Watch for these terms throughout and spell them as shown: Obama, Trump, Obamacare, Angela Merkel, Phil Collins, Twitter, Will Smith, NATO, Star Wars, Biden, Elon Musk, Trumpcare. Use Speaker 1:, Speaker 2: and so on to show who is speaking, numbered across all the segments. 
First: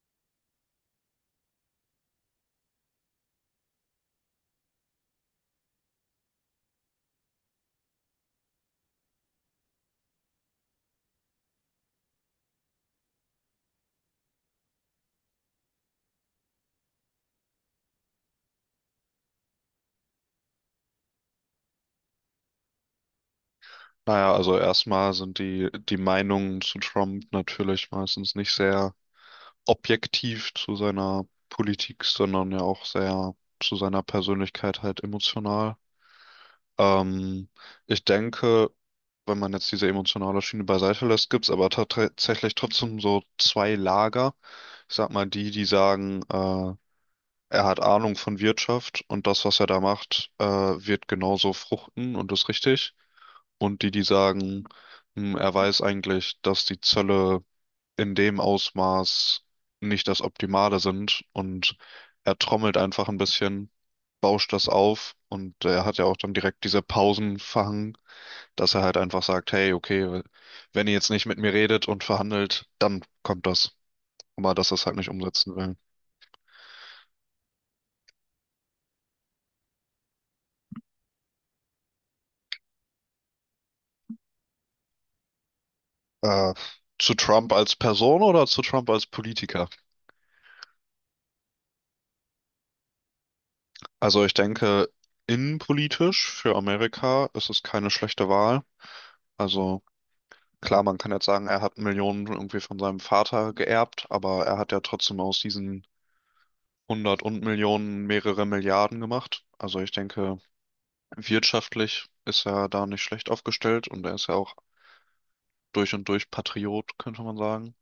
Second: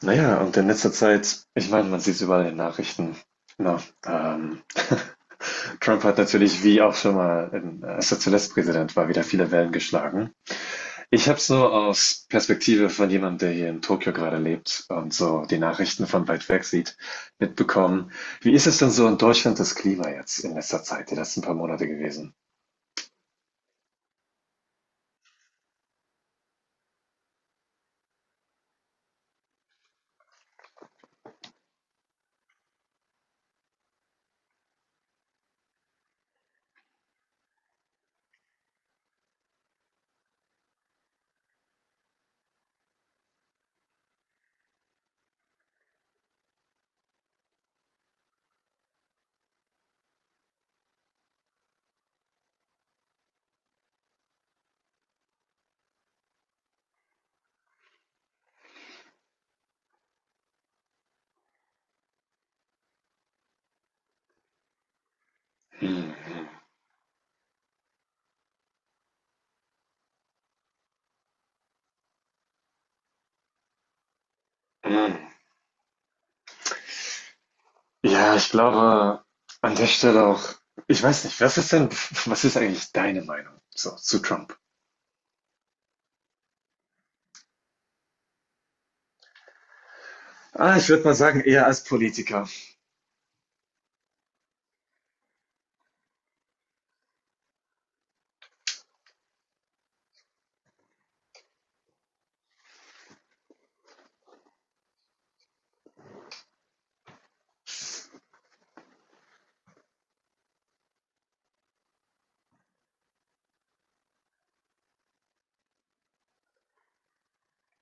Speaker 1: Naja, und in letzter Zeit, ich meine, man sieht es überall in den Nachrichten. Na, ähm, Trump hat natürlich, wie auch schon mal, als er zuletzt Präsident war, wieder viele Wellen geschlagen. Ich habe es nur aus Perspektive von jemandem, der hier in Tokio gerade lebt und so die Nachrichten von weit weg sieht, mitbekommen. Wie ist es denn so in Deutschland das Klima jetzt in letzter Zeit, die letzten paar Monate gewesen?
Speaker 2: Naja, also erstmal sind die Meinungen zu Trump natürlich meistens nicht sehr objektiv zu seiner Politik, sondern ja auch sehr zu seiner Persönlichkeit halt emotional. Ähm, Ich denke, wenn man jetzt diese emotionale Schiene beiseite lässt, gibt's aber tatsächlich trotzdem so zwei Lager. Ich sag mal, die sagen, er hat Ahnung von Wirtschaft und das, was er da macht, wird genauso fruchten und ist richtig. Und die sagen, er weiß eigentlich, dass die Zölle in dem Ausmaß nicht das Optimale sind und er trommelt einfach ein bisschen, bauscht das auf und er hat ja
Speaker 1: Hm,
Speaker 2: auch dann
Speaker 1: hm,
Speaker 2: direkt diese Pausen verhangen, dass er halt einfach sagt: Hey, okay, wenn ihr jetzt nicht mit mir redet und verhandelt, dann kommt das. Aber dass er es halt nicht
Speaker 1: hm.
Speaker 2: umsetzen will.
Speaker 1: Ja, ich glaube, an der Stelle auch ich weiß nicht, was ist denn, was ist eigentlich deine Meinung so, zu Trump?
Speaker 2: Äh, zu Trump als Person oder zu Trump als Politiker?
Speaker 1: Ah, ich würde mal sagen, eher als Politiker.
Speaker 2: Also ich denke, innenpolitisch für Amerika ist es keine schlechte Wahl. Also klar, man kann jetzt sagen, er hat Millionen irgendwie von seinem Vater geerbt, aber er hat ja trotzdem aus diesen hundert und Millionen mehrere Milliarden gemacht. Also ich denke, wirtschaftlich ist er da nicht schlecht aufgestellt und er ist ja auch durch und durch Patriot, könnte man sagen.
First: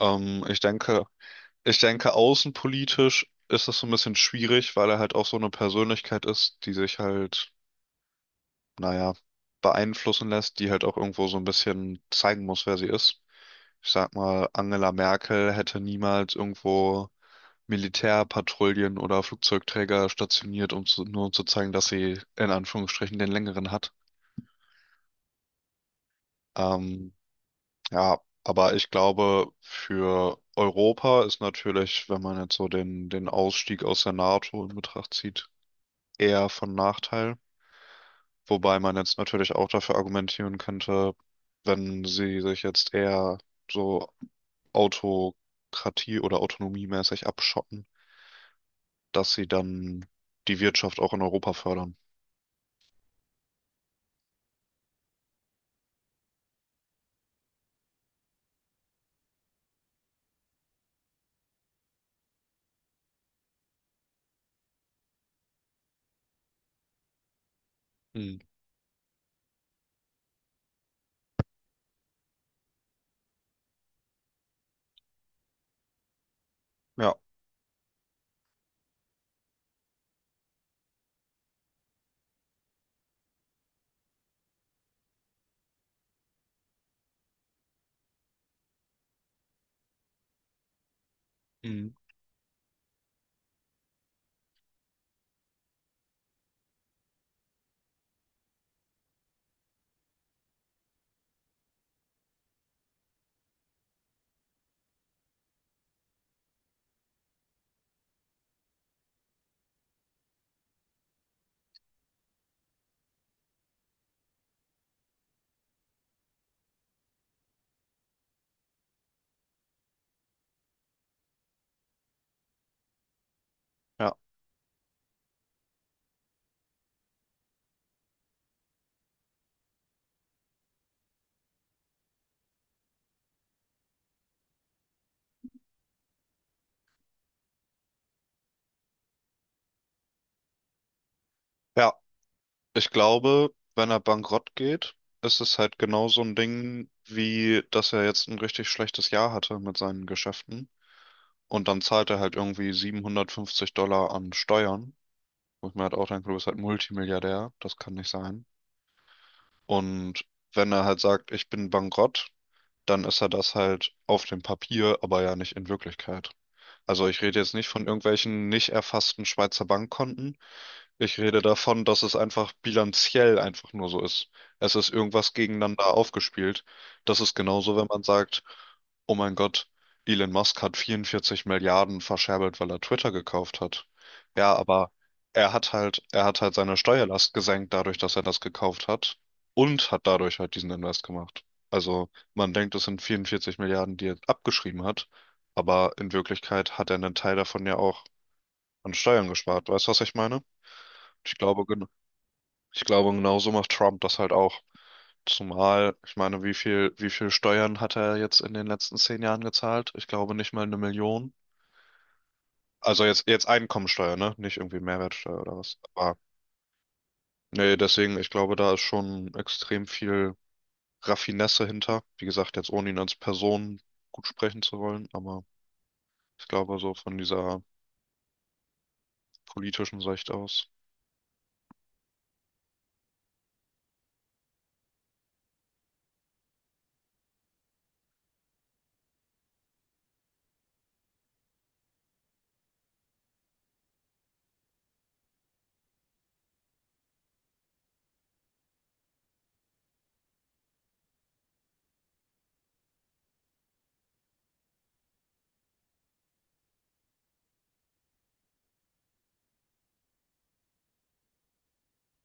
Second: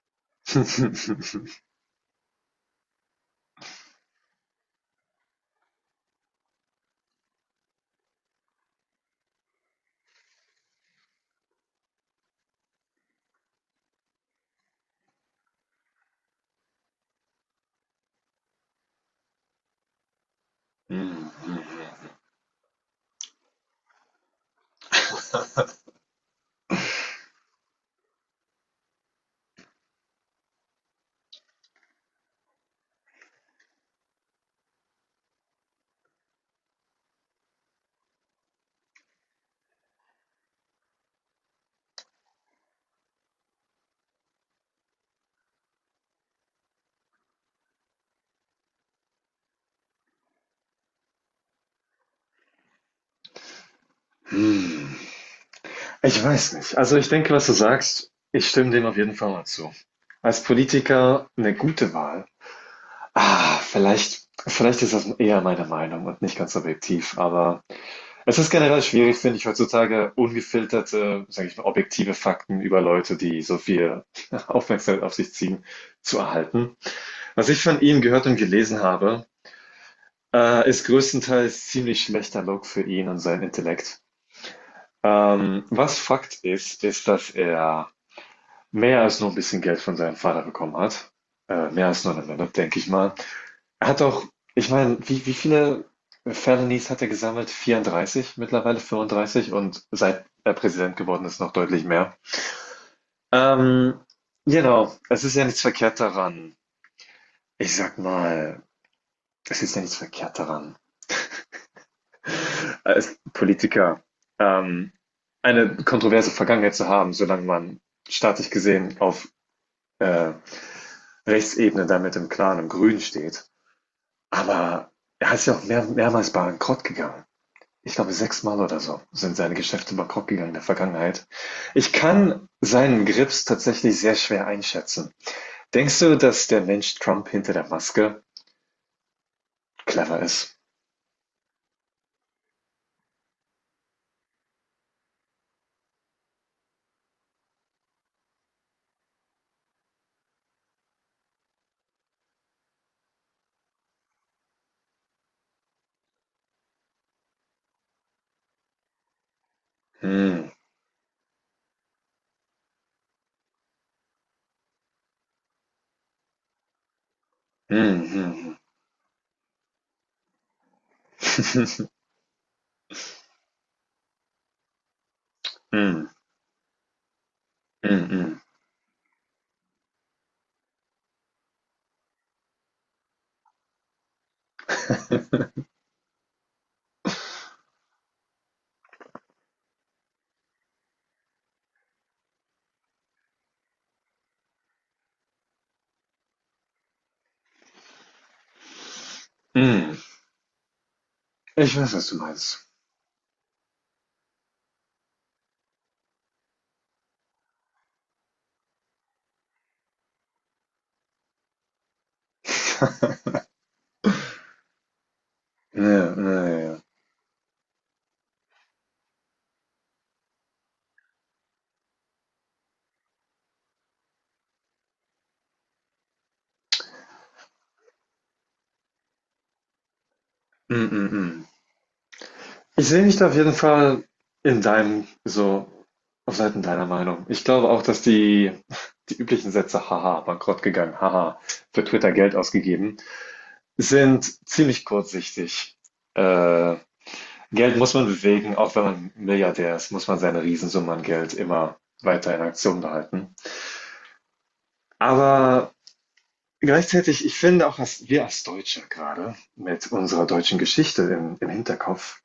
Speaker 2: Ähm, ich denke, Ich denke, außenpolitisch ist das so ein bisschen schwierig, weil er halt auch so eine Persönlichkeit ist, die sich halt, naja, beeinflussen lässt, die halt auch irgendwo so ein bisschen zeigen muss, wer sie ist. Ich sag mal, Angela Merkel hätte niemals irgendwo Militärpatrouillen oder Flugzeugträger stationiert, nur
Speaker 1: Hm,
Speaker 2: um zu zeigen, dass sie in Anführungsstrichen den längeren hat. Ähm, ja, aber ich glaube, für Europa ist natürlich, wenn man jetzt so den Ausstieg aus der NATO in Betracht zieht, eher von Nachteil. Wobei man jetzt natürlich auch dafür argumentieren könnte, wenn sie sich jetzt eher so Autokratie oder autonomiemäßig abschotten, dass sie dann die Wirtschaft auch in Europa fördern.
Speaker 1: hm. Ich weiß nicht. Also ich denke, was du sagst, ich stimme dem auf jeden Fall mal zu. Als Politiker eine gute Wahl. Ah, vielleicht, vielleicht ist das eher meine Meinung und nicht ganz objektiv, aber es
Speaker 2: Hm.
Speaker 1: ist generell schwierig, finde ich, heutzutage ungefilterte, sage ich mal, objektive Fakten über Leute, die so viel Aufmerksamkeit auf sich ziehen, zu erhalten.
Speaker 2: Ja.
Speaker 1: Was ich von ihm gehört und gelesen habe, ist größtenteils ziemlich schlechter Look für ihn und seinen Intellekt. Was Fakt ist, ist, dass er mehr als nur ein bisschen Geld von seinem Vater bekommen hat. Mehr
Speaker 2: Hm.
Speaker 1: als nur eine Menge, denke ich mal. Er hat auch, ich meine, wie viele Felonies hat er gesammelt? 34, mittlerweile 35 und seit er Präsident geworden ist, noch deutlich mehr. Ähm, genau, es ist ja nichts verkehrt daran. Ich sag mal, es ist ja nichts verkehrt daran, als Politiker ähm, eine kontroverse Vergangenheit zu haben, solange man staatlich gesehen auf äh, Rechtsebene damit im Klaren, im Grün steht.
Speaker 2: Ja.
Speaker 1: Aber er ist ja auch mehrmals bankrott gegangen. Ich glaube, sechsmal oder so sind seine Geschäfte bankrott gegangen in der Vergangenheit. Ich kann seinen Grips tatsächlich sehr schwer einschätzen. Denkst du, dass der Mensch Trump hinter der Maske clever ist?
Speaker 2: Ja. Ich glaube, wenn er bankrott geht, ist es halt genau so ein Ding, wie dass er jetzt ein richtig schlechtes Jahr hatte mit seinen Geschäften. Und dann zahlt er halt irgendwie $750 an Steuern. Wo ich mir halt auch denke, du bist halt Multimilliardär. Das kann nicht sein. Und
Speaker 1: Hm,
Speaker 2: wenn er halt sagt, ich bin bankrott, dann ist er das halt auf dem Papier, aber ja nicht in Wirklichkeit. Also ich rede jetzt nicht von
Speaker 1: hm, hm,
Speaker 2: irgendwelchen nicht erfassten Schweizer Bankkonten. Ich rede davon, dass es einfach bilanziell einfach nur so ist. Es ist irgendwas gegeneinander
Speaker 1: hm,
Speaker 2: aufgespielt. Das ist genauso, wenn man
Speaker 1: hm, hm,
Speaker 2: sagt, oh mein Gott, Elon Musk hat 44 Milliarden verscherbelt, weil er Twitter gekauft hat. Ja, aber er hat halt seine Steuerlast gesenkt dadurch, dass er das gekauft hat und hat dadurch halt diesen Invest gemacht. Also man denkt, es sind 44 Milliarden, die er abgeschrieben hat, aber in Wirklichkeit hat er einen Teil davon ja auch an Steuern gespart. Weißt du,
Speaker 1: hm.
Speaker 2: was ich meine? Ich glaube,
Speaker 1: Ich
Speaker 2: gen-
Speaker 1: weiß, was du meinst.
Speaker 2: Ich glaube, genauso macht Trump das halt auch. Zumal, ich meine, wie viel Steuern hat er jetzt in den letzten 10 Jahren gezahlt? Ich glaube nicht mal eine Million. Also jetzt Einkommensteuer, ne? Nicht irgendwie Mehrwertsteuer oder was.
Speaker 1: Ja,
Speaker 2: Aber
Speaker 1: ja, ja.
Speaker 2: nee, deswegen, ich glaube, da ist schon extrem viel Raffinesse hinter. Wie gesagt, jetzt ohne ihn als Person gut sprechen zu wollen, aber ich glaube so von dieser politischen Sicht aus.
Speaker 1: Hm, hm, hm. Ich sehe mich da auf jeden Fall in deinem so auf Seiten deiner Meinung. Ich glaube auch, dass die üblichen Sätze, haha, bankrott gegangen, haha, für Twitter Geld ausgegeben, sind ziemlich kurzsichtig. Äh, Geld muss man bewegen, auch wenn man Milliardär ist, muss man seine Riesensumme an Geld immer weiter in Aktion behalten. Aber gleichzeitig, ich finde auch, dass wir als Deutsche gerade mit unserer deutschen Geschichte im Hinterkopf,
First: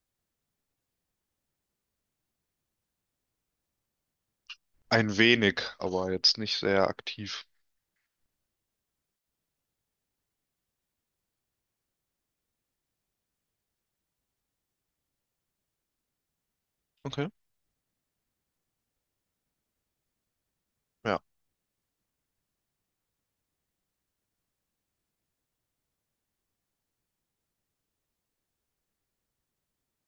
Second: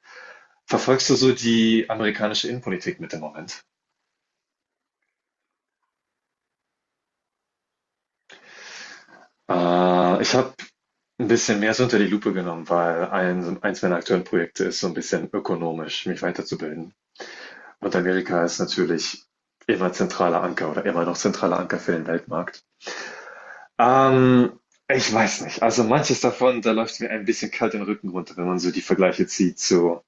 Speaker 1: verfolgst du so die amerikanische Innenpolitik mit dem Moment?
Speaker 2: Ein wenig, aber jetzt nicht sehr aktiv.
Speaker 1: Ich habe ein bisschen mehr so unter die Lupe genommen, weil eins meiner aktuellen Projekte ist so ein bisschen ökonomisch, mich weiterzubilden.
Speaker 2: Okay.
Speaker 1: Und Amerika ist natürlich immer zentraler Anker oder immer noch
Speaker 2: Ja,
Speaker 1: zentraler Anker für den Weltmarkt. Ähm, ich weiß nicht. Also, manches davon, da läuft mir ein bisschen kalt den Rücken runter, wenn man so die Vergleiche zieht zu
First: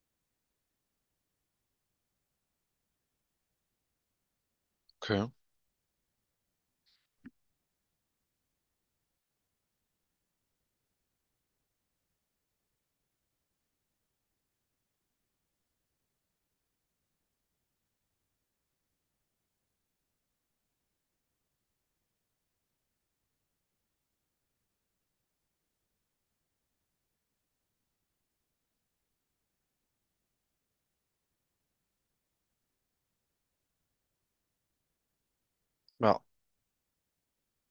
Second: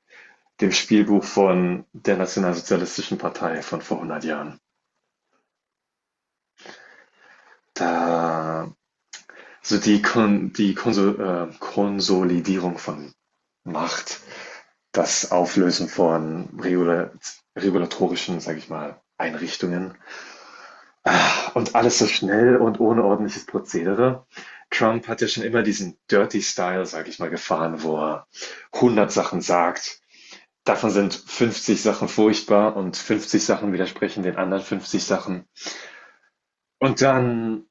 Speaker 1: dem Spielbuch von der Nationalsozialistischen Partei von vor 100 Jahren.
Speaker 2: okay.
Speaker 1: Da so die Konsolidierung von Macht, das Auflösen von regulatorischen, sage ich mal, Einrichtungen und alles so schnell und ohne ordentliches Prozedere. Trump hat ja schon immer diesen Dirty Style, sage ich mal, gefahren, wo er 100 Sachen sagt. Davon sind 50 Sachen furchtbar und 50 Sachen widersprechen den anderen 50 Sachen.
Speaker 2: Ja.
Speaker 1: Und dann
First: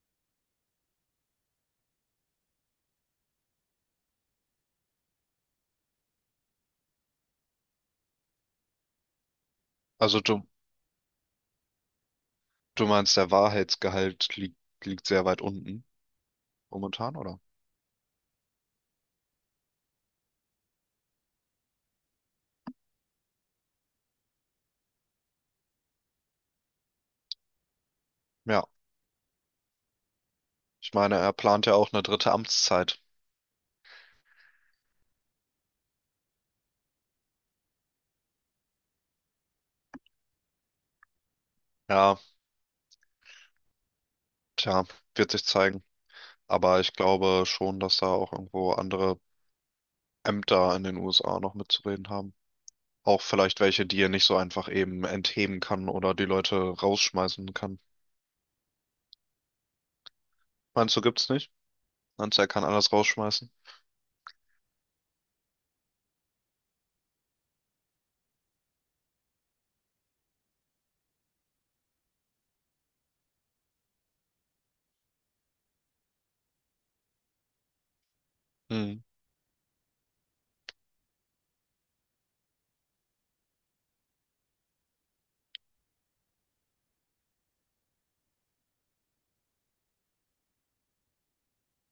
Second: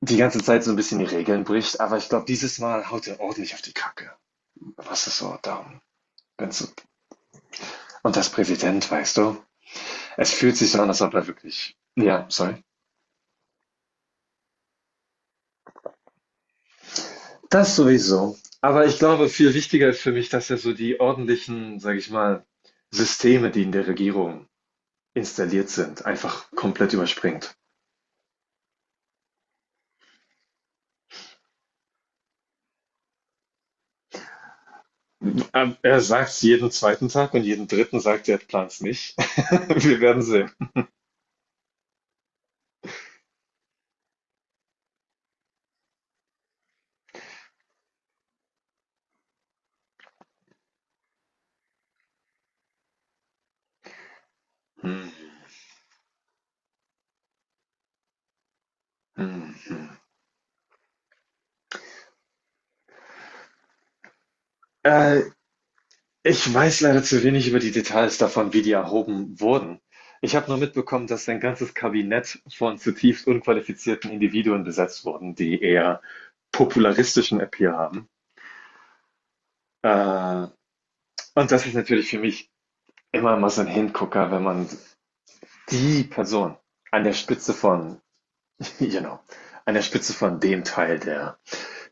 Speaker 1: die ganze Zeit so ein bisschen die Regeln bricht. Aber ich glaube, dieses Mal haut er ordentlich auf die Kacke. Was ist so darum? So- und das Präsident, weißt du,
Speaker 2: Also
Speaker 1: es
Speaker 2: du,
Speaker 1: fühlt sich so an, als ob er wirklich ja, sorry.
Speaker 2: du meinst, liegt sehr weit unten momentan, oder?
Speaker 1: Das sowieso. Aber ich glaube, viel wichtiger ist für mich, dass ja so die ordentlichen, sage ich mal, Systeme, die in der Regierung installiert sind, einfach komplett überspringt.
Speaker 2: Ja. Ich meine, er plant ja auch eine dritte Amtszeit.
Speaker 1: Er sagt es jeden zweiten Tag und jeden dritten sagt er, er plant es nicht. Wir werden sehen.
Speaker 2: Ja, tja, wird sich zeigen. Aber ich glaube schon, dass da auch irgendwo andere Ämter in den USA noch mitzureden haben. Auch vielleicht welche, die er nicht so einfach eben
Speaker 1: Hm,
Speaker 2: entheben kann oder die Leute rausschmeißen kann.
Speaker 1: hm, hm.
Speaker 2: Meinst du, gibt's nicht? Meinst du, er kann alles rausschmeißen?
Speaker 1: Äh, ich weiß leider zu wenig über die Details davon, wie die erhoben wurden. Ich habe nur mitbekommen, dass ein ganzes Kabinett von zutiefst unqualifizierten Individuen besetzt wurden, die eher popularistischen Appeal haben.
Speaker 2: Hm.
Speaker 1: Äh, und das ist natürlich für mich immer mal so ein Hingucker, wenn man die Person an der Spitze von, you know, an der Spitze von dem Teil der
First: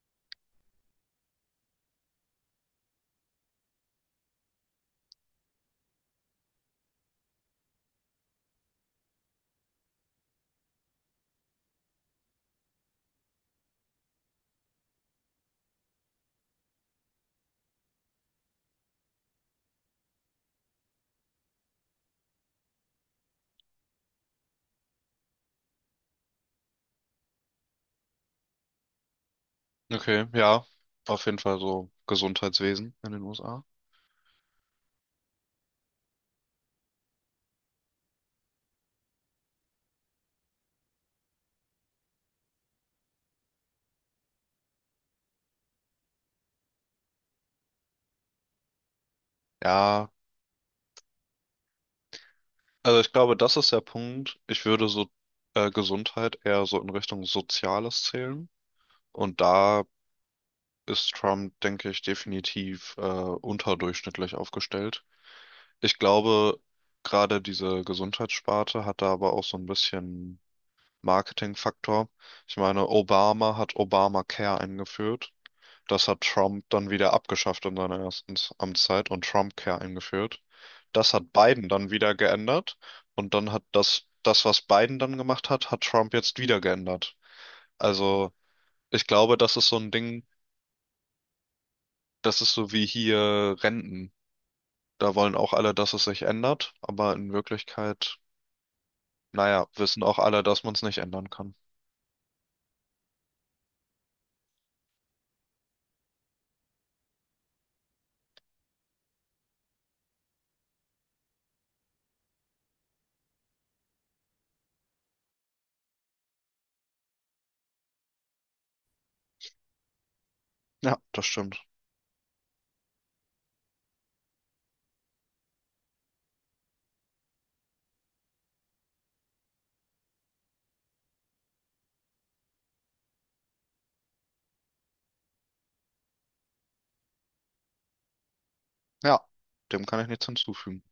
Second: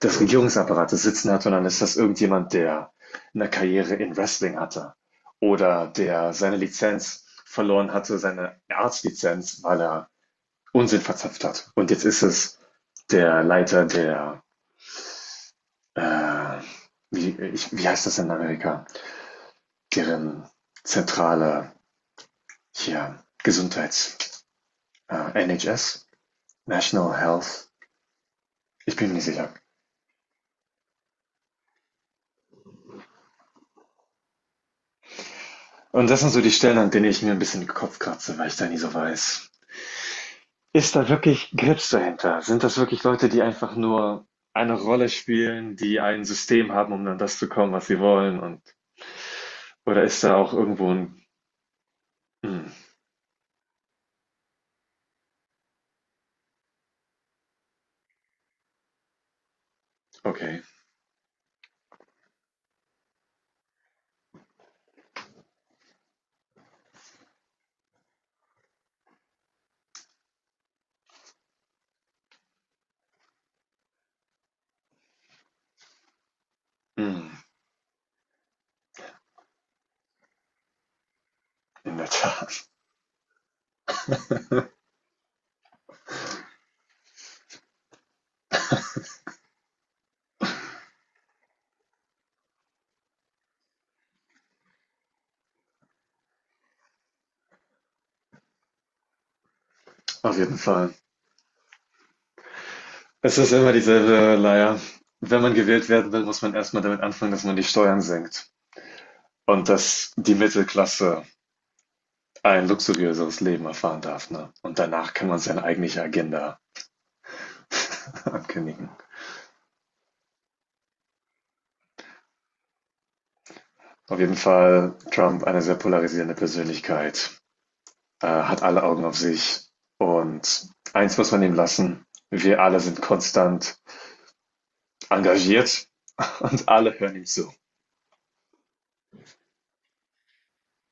Speaker 1: des Regierungsapparates sitzen hat, sondern ist das irgendjemand, der eine Karriere in Wrestling hatte oder der seine Lizenz verloren hatte, seine Arztlizenz, weil er Unsinn verzapft hat. Und jetzt ist es der Leiter der, äh, wie heißt das in Amerika, deren zentrale hier Gesundheits, NHS, National Health, ich bin mir nicht sicher.
Speaker 2: Okay, ja, auf jeden Fall so Gesundheitswesen in den USA.
Speaker 1: Und das sind so die Stellen, an denen ich mir ein bisschen den Kopf kratze, weil ich da nie so weiß, ist da wirklich Grips dahinter? Sind das wirklich Leute, die einfach nur eine Rolle spielen, die ein System haben, um an das zu kommen, was sie wollen? Und oder
Speaker 2: Ja,
Speaker 1: ist da auch irgendwo ein hm,
Speaker 2: also ich glaube, das ist der Punkt. Ich würde so Gesundheit eher so in Richtung Soziales zählen. Und da
Speaker 1: okay.
Speaker 2: ist Trump, denke ich, definitiv unterdurchschnittlich aufgestellt. Ich glaube, gerade diese Gesundheitssparte hat da aber auch so ein bisschen Marketingfaktor. Ich meine, Obama hat Obamacare eingeführt. Das hat Trump dann wieder
Speaker 1: Hm,
Speaker 2: abgeschafft in seiner ersten Amtszeit und Trumpcare eingeführt. Das hat Biden dann
Speaker 1: in der
Speaker 2: wieder
Speaker 1: Tat.
Speaker 2: geändert und dann hat das, was Biden dann gemacht hat, hat Trump jetzt wieder geändert. Also ich glaube, das ist so ein Ding, das ist so wie hier Renten. Da wollen auch alle, dass es sich ändert, aber in Wirklichkeit, naja, wissen auch
Speaker 1: Auf
Speaker 2: alle,
Speaker 1: jeden
Speaker 2: dass man es
Speaker 1: Fall.
Speaker 2: nicht ändern kann.
Speaker 1: Es ist immer dieselbe Leier. Wenn man gewählt werden will, muss man erstmal damit anfangen, dass man die Steuern senkt und dass die Mittelklasse ein luxuriöseres Leben erfahren darf. Ne? Und danach kann man seine eigentliche Agenda ankündigen.
Speaker 2: Ja, das stimmt.
Speaker 1: Auf jeden Fall Trump eine sehr polarisierende Persönlichkeit. Hat alle Augen auf sich. Und eins muss man ihm lassen, wir alle sind konstant engagiert und alle hören ihm zu.
Speaker 2: Ja, dem kann ich nichts hinzufügen.